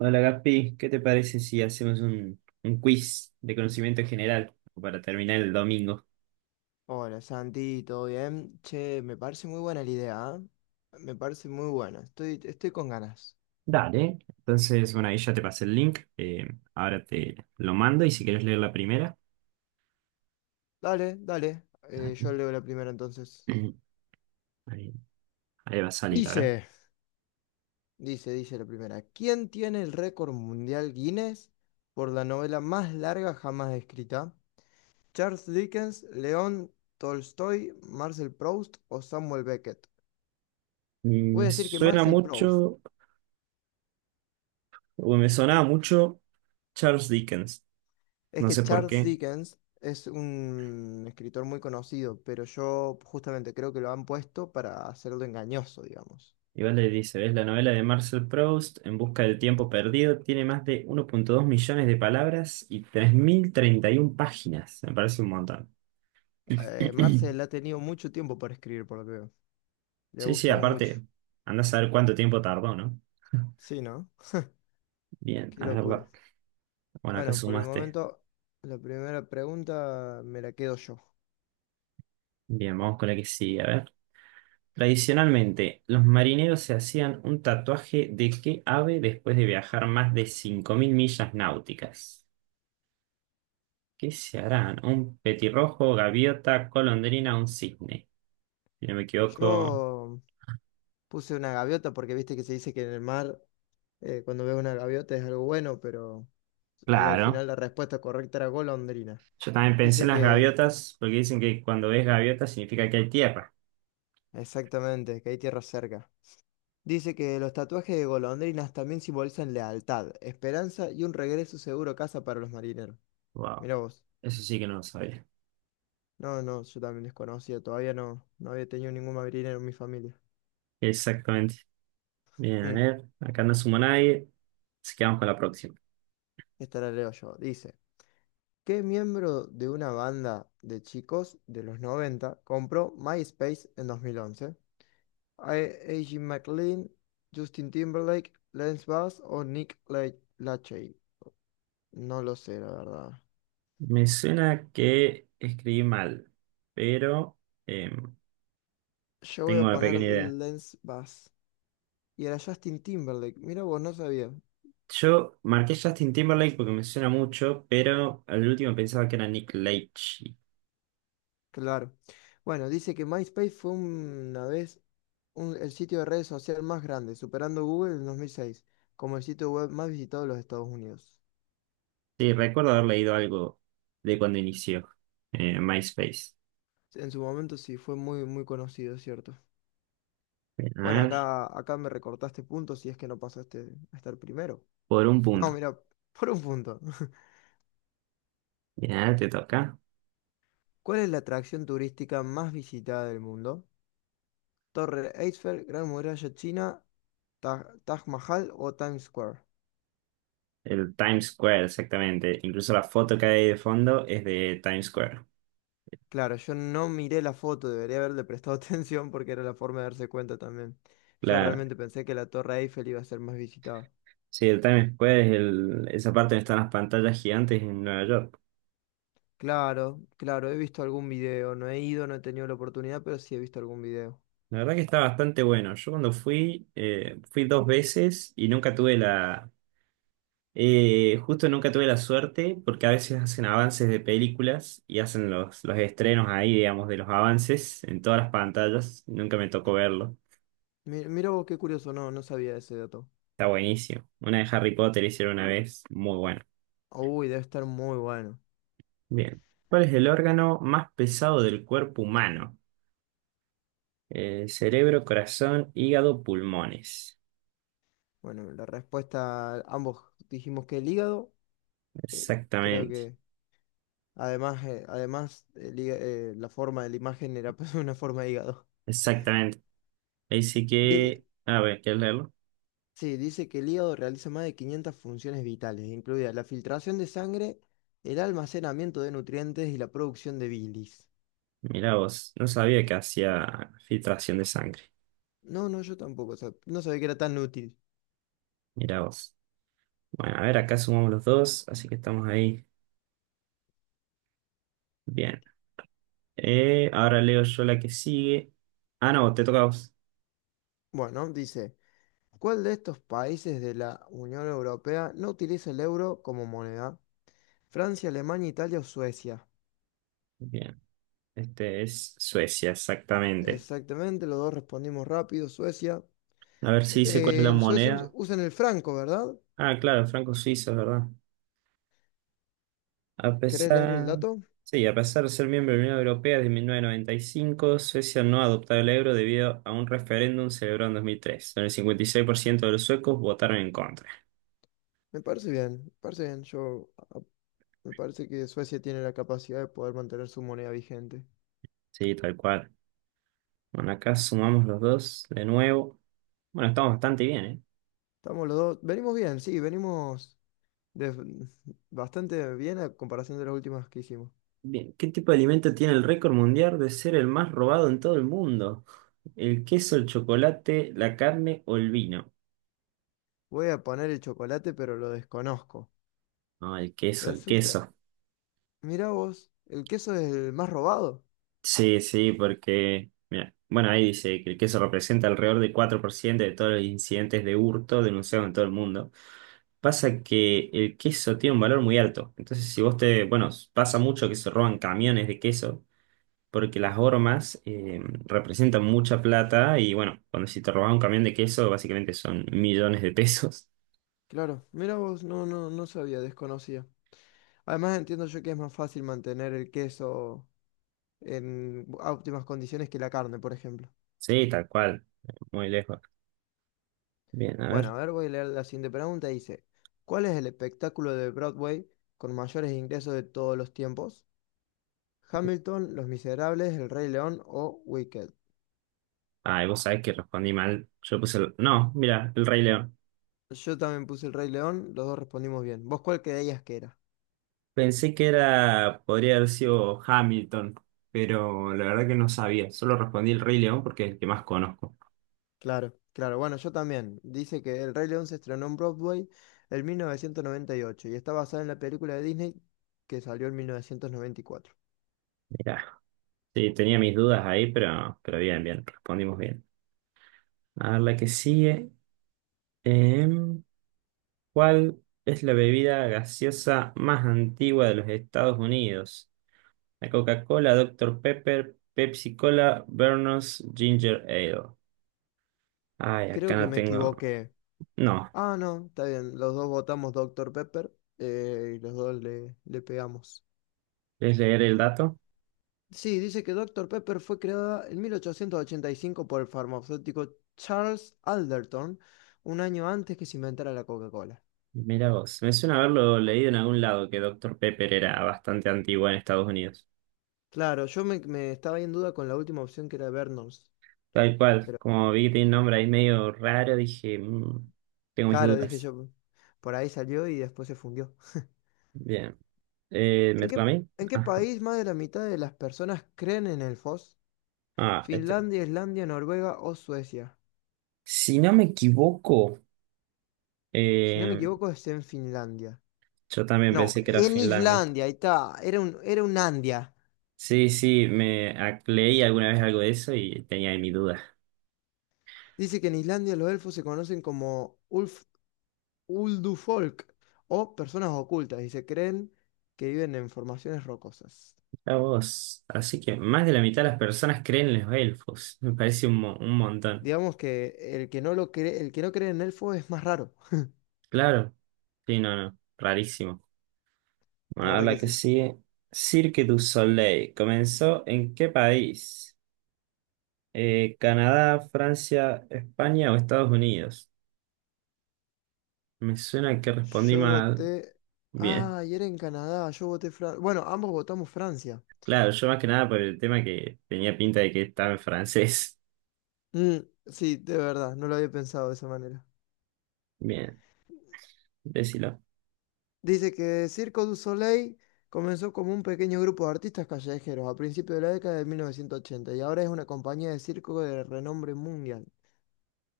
Hola Gaspi, ¿qué te parece si hacemos un quiz de conocimiento general para terminar el domingo? Hola Santi, ¿todo bien? Che, me parece muy buena la idea, ¿eh? Me parece muy buena, estoy con ganas. Dale. Entonces, bueno, ahí ya te pasé el link, ahora te lo mando y si quieres leer la primera. Dale, dale, Dale. yo leo la primera entonces. ahí, ahí va a salir, a ver. Dice, dice la primera, ¿quién tiene el récord mundial Guinness por la novela más larga jamás escrita? ¿Charles Dickens, León Tolstoy, Marcel Proust o Samuel Beckett? Voy a Me decir que suena Marcel Proust. mucho, o me sonaba mucho Charles Dickens, Es no que sé por Charles qué. Dickens es un escritor muy conocido, pero yo justamente creo que lo han puesto para hacerlo engañoso, digamos. Igual le dice, ¿ves? La novela de Marcel Proust, En busca del tiempo perdido, tiene más de 1,2 millones de palabras y 3.031 páginas. Me parece un montón. Marcel ha tenido mucho tiempo para escribir, por lo que veo. Le ha Sí, sí, gustado mucho. aparte, andás a ver cuánto tiempo tardó, ¿no? Sí, ¿no? Bien, Qué a verla. locura. Bueno, acá Bueno, por el sumaste. momento, la primera pregunta me la quedo yo. Bien, vamos con la que sigue. A ver. Tradicionalmente, los marineros se hacían un tatuaje de qué ave después de viajar más de 5.000 millas náuticas. ¿Qué se harán? ¿Un petirrojo, gaviota, golondrina, un cisne? Si no me equivoco. Yo puse una gaviota porque viste que se dice que en el mar, cuando ves una gaviota es algo bueno, pero al Claro. final la respuesta correcta era golondrina. Yo también pensé en Dice las que gaviotas, porque dicen que cuando ves gaviotas significa que hay tierra. Exactamente, que hay tierra cerca. Dice que los tatuajes de golondrinas también simbolizan lealtad, esperanza y un regreso seguro a casa para los marineros. Wow. Mira vos. Eso sí que no lo sabía. No, no, yo también desconocía, todavía no, no había tenido ningún marinero en mi familia. Exactamente. Bien, a Mm, ver, acá no sumo a nadie, así que vamos con la próxima. esta la leo yo. Dice, ¿qué miembro de una banda de chicos de los 90 compró MySpace en 2011? AJ McLean, Justin Timberlake, Lance Bass o Lachey. No lo sé, la verdad. Me suena que escribí mal, pero em, Yo voy a tengo una poner pequeña idea. Lens Bass. Y era Justin Timberlake. Mira vos, no sabía. Yo marqué Justin Timberlake porque me suena mucho, pero al último pensaba que era Nick Leitch. Claro. Bueno, dice que MySpace fue una vez el sitio de redes social más grande, superando Google en 2006, como el sitio web más visitado de los Estados Unidos. Sí, recuerdo haber leído algo de cuando inició MySpace. En su momento sí, fue muy, muy conocido, es ¿cierto? Bien, Bueno, a ver, acá me recortaste puntos si es que no pasaste a estar primero. por un No, punto. mira, por un punto. Ya te toca. ¿Cuál es la atracción turística más visitada del mundo? Torre Eiffel, Gran Muralla China, Taj Mahal o Times Square. El Times Square, exactamente. Incluso la foto que hay de fondo es de Times Square. Claro, yo no miré la foto, debería haberle prestado atención porque era la forma de darse cuenta también. Yo Claro. realmente pensé que la Torre Eiffel iba a ser más visitada. Sí, el Times Square es esa parte donde están las pantallas gigantes en Nueva York. Claro, claro, he visto algún video, no he ido, no he tenido la oportunidad, pero sí he visto algún video. La verdad que está bastante bueno. Yo cuando fui dos veces y nunca tuve la... justo nunca tuve la suerte porque a veces hacen avances de películas y hacen los estrenos ahí, digamos, de los avances en todas las pantallas. Nunca me tocó verlo. Mira vos qué curioso, no, no sabía ese dato. Está buenísimo. Una de Harry Potter hicieron una vez. Muy buena. Uy, debe estar muy bueno. Bien. ¿Cuál es el órgano más pesado del cuerpo humano? Cerebro, corazón, hígado, pulmones. Bueno, la respuesta, ambos dijimos que el hígado, creo Exactamente. que además la forma de la imagen era pues una forma de hígado. Exactamente. Así Di- que, a ver, ¿quieres leerlo? Sí, dice que el hígado realiza más de 500 funciones vitales, incluida la filtración de sangre, el almacenamiento de nutrientes y la producción de bilis. Mirá vos. No sabía que hacía filtración de sangre. No, no, yo tampoco, no sabía que era tan útil. Mirá vos. Bueno, a ver, acá sumamos los dos, así que estamos ahí. Bien. Ahora leo yo la que sigue. Ah, no, te toca a vos. Bueno, dice, ¿cuál de estos países de la Unión Europea no utiliza el euro como moneda? Francia, Alemania, Italia o Suecia. Bien. Este es Suecia, exactamente. Exactamente, los dos respondimos rápido, Suecia. A ver si dice cuál es la En Suecia moneda. usan el franco, ¿verdad? Ah, claro, franco suizo, ¿es verdad? A ¿Querés leer el pesar, dato? sí, a pesar de ser miembro de la Unión Europea desde mil novecientos noventa y cinco, Suecia no ha adoptado el euro debido a un referéndum celebrado en dos mil tres, donde el 56% de los suecos votaron en contra. Me parece bien, yo me parece que Suecia tiene la capacidad de poder mantener su moneda vigente. Sí, tal cual. Bueno, acá sumamos los dos de nuevo. Bueno, estamos bastante bien, ¿eh? Estamos los dos. Venimos bien, sí, de- bastante bien a comparación de las últimas que hicimos. Bien, ¿qué tipo de alimento tiene el récord mundial de ser el más robado en todo el mundo? ¿El queso, el chocolate, la carne o el vino? Voy a poner el chocolate, pero lo desconozco. No, el queso, el Resulta, queso. mirá vos, el queso es el más robado. Sí, sí, porque, mira, bueno, ahí dice que el queso representa alrededor del 4% de todos los incidentes de hurto denunciados en todo el mundo. Pasa que el queso tiene un valor muy alto. Entonces, si vos te, bueno, pasa mucho que se roban camiones de queso, porque las hormas representan mucha plata y, bueno, cuando si te robas un camión de queso, básicamente son millones de pesos. Claro, mirá vos, no, no, no sabía, desconocía. Además entiendo yo que es más fácil mantener el queso en óptimas condiciones que la carne, por ejemplo. Sí, tal cual, muy lejos. Bien, a Bueno, ver. a ver, voy a leer la siguiente pregunta. Dice, ¿cuál es el espectáculo de Broadway con mayores ingresos de todos los tiempos? Hamilton, Los Miserables, El Rey León o Wicked. Ah, ¿y vos sabés que respondí mal? Yo puse, no, mira, el Rey León. Yo también puse El Rey León, los dos respondimos bien. ¿Vos cuál creías que era? Pensé que era, podría haber sido Hamilton, pero la verdad que no sabía. Solo respondí el Rey León porque es el que más conozco. Claro, claro. Bueno, yo también. Dice que El Rey León se estrenó en Broadway en mil novecientos noventa y ocho y está basada en la película de Disney que salió en mil novecientos noventa y cuatro. Mirá. Sí, tenía mis dudas ahí, pero bien, bien, respondimos bien. A ver, la que sigue. Em, ¿Cuál es la bebida gaseosa más antigua de los Estados Unidos? La Coca-Cola, Doctor Pepper, Pepsi Cola, Vernos, Ginger Ale. Ay, acá Creo que no me tengo. equivoqué. No, Ah, no, está bien. Los dos votamos Doctor Pepper y los dos le pegamos. ¿quieres leer el dato? Sí, dice que Doctor Pepper fue creada en 1885 por el farmacéutico Charles Alderton, un año antes que se inventara la Coca-Cola. Mira vos, me suena haberlo leído en algún lado que Doctor Pepper era bastante antigua en Estados Unidos. Claro, me estaba ahí en duda con la última opción que era Vernos, Tal cual, pero como vi que tiene un nombre ahí medio raro, dije, "Mm, tengo mis claro, dije dudas". yo, por ahí salió y después se fundió. Bien. ¿Me ¿En toca a qué, mí? en qué Ah, país más de la mitad de las personas creen en el FOS? ah, este. ¿Finlandia, Islandia, Noruega o Suecia? Si no me equivoco, Si no me eh, equivoco, es en Finlandia. yo también No, pensé que era en Finlandia. Islandia, ahí está, era un Andia. Sí, sí, leí alguna vez algo de eso y tenía ahí mi duda. Dice que en Islandia los elfos se conocen como Ulf, Uldufolk o personas ocultas y se creen que viven en formaciones rocosas. Mira vos, así que más de la mitad de las personas creen en los elfos, me parece un montón. Digamos que el que no cree en elfos es más raro. Claro, sí, no, no, rarísimo. Bueno, La ahora verdad la que que sí. sigue. Cirque du Soleil, ¿comenzó en qué país? ¿Canadá, Francia, España o Estados Unidos? Me suena que respondí Yo mal. voté. Bien, Ah, y era en Canadá, yo voté Francia. Bueno, ambos votamos Francia. claro, yo más que nada por el tema que tenía pinta de que estaba en francés. Mm, sí, de verdad, no lo había pensado de esa manera. Bien, decilo. Dice que Circo du Soleil comenzó como un pequeño grupo de artistas callejeros a principios de la década de 1980 y ahora es una compañía de circo de renombre mundial.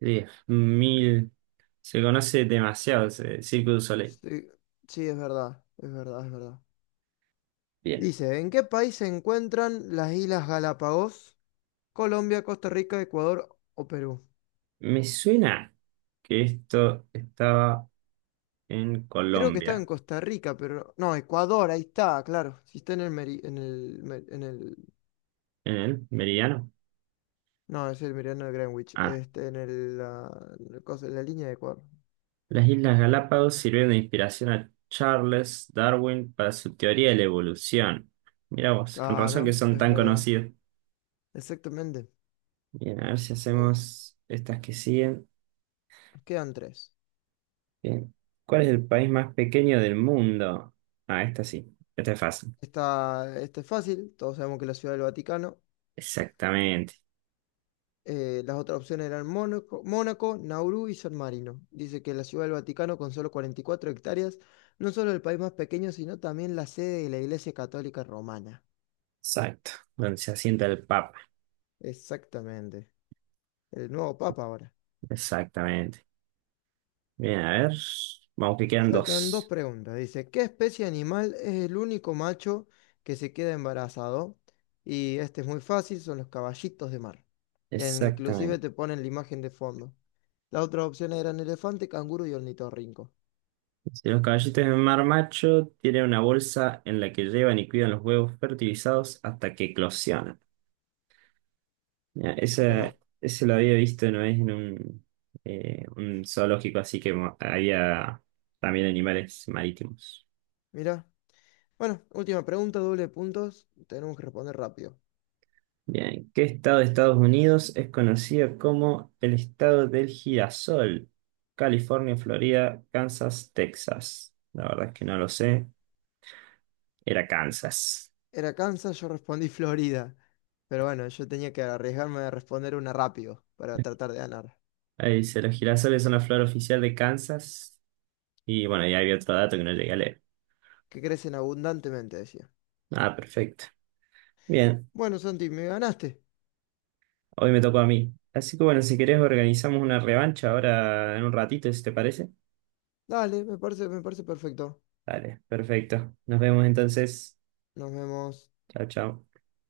Diez mil. Se conoce demasiado ese Cirque du Soleil. Sí, sí, es verdad, es verdad, es verdad. Bien, Dice, ¿en qué país se encuentran las Islas Galápagos? Colombia, Costa Rica, Ecuador o Perú. me suena que esto estaba en Creo que estaba en Colombia. Costa Rica, pero... No, Ecuador, ahí está, claro. Si está en el... meri- En el, me- en el... ¿En el meridiano? No, es el meridiano de Greenwich. Ah. Este, en el, la cosa- la línea de Ecuador. Las Islas Galápagos sirvieron de inspiración a Charles Darwin para su teoría de la evolución. Mira vos, con razón que Claro, son es tan verdad. conocidos. Exactamente. Bien, a ver si Oh, hacemos estas que siguen. quedan tres. Bien. ¿Cuál es el país más pequeño del mundo? Ah, esta sí. Esta es fácil. Esta es fácil, todos sabemos que es la Ciudad del Vaticano. Exactamente. Las otras opciones eran Mónaco, Mónaco, Nauru y San Marino. Dice que la Ciudad del Vaticano, con solo 44 hectáreas, no solo el país más pequeño, sino también la sede de la Iglesia Católica Romana. Exacto. Donde se asienta el Papa. Exactamente. El nuevo Papa ahora. Exactamente. Bien, a ver. Vamos que quedan Faltan dos dos. preguntas. Dice, ¿qué especie animal es el único macho que se queda embarazado? Y este es muy fácil, son los caballitos de mar. E Inclusive Exactamente. te ponen la imagen de fondo. Las otras opciones eran elefante, canguro y ornitorrinco. Si los caballitos de mar macho tienen una bolsa en la que llevan y cuidan los huevos fertilizados hasta que eclosionan. Mira, ese, Bueno, ese lo había visto una vez en un zoológico, así que había también animales marítimos. mira. Bueno, última pregunta, doble de puntos. Tenemos que responder rápido. Bien, ¿qué estado de Estados Unidos es conocido como el estado del girasol? California, Florida, Kansas, Texas. La verdad es que no lo sé. Era Kansas. Era Kansas, yo respondí Florida. Pero bueno, yo tenía que arriesgarme a responder una rápido para tratar de ganar. Ahí dice, los girasoles son la flor oficial de Kansas. Y bueno, ya había otro dato que no llegué a leer. Que crecen abundantemente, decía. Ah, perfecto. Bien, Bueno, Santi, me ganaste. hoy me tocó a mí. Así que bueno, si querés organizamos una revancha ahora en un ratito, si te parece. Dale, me parece perfecto. Dale, perfecto. Nos vemos entonces. Nos vemos. Chao, chao.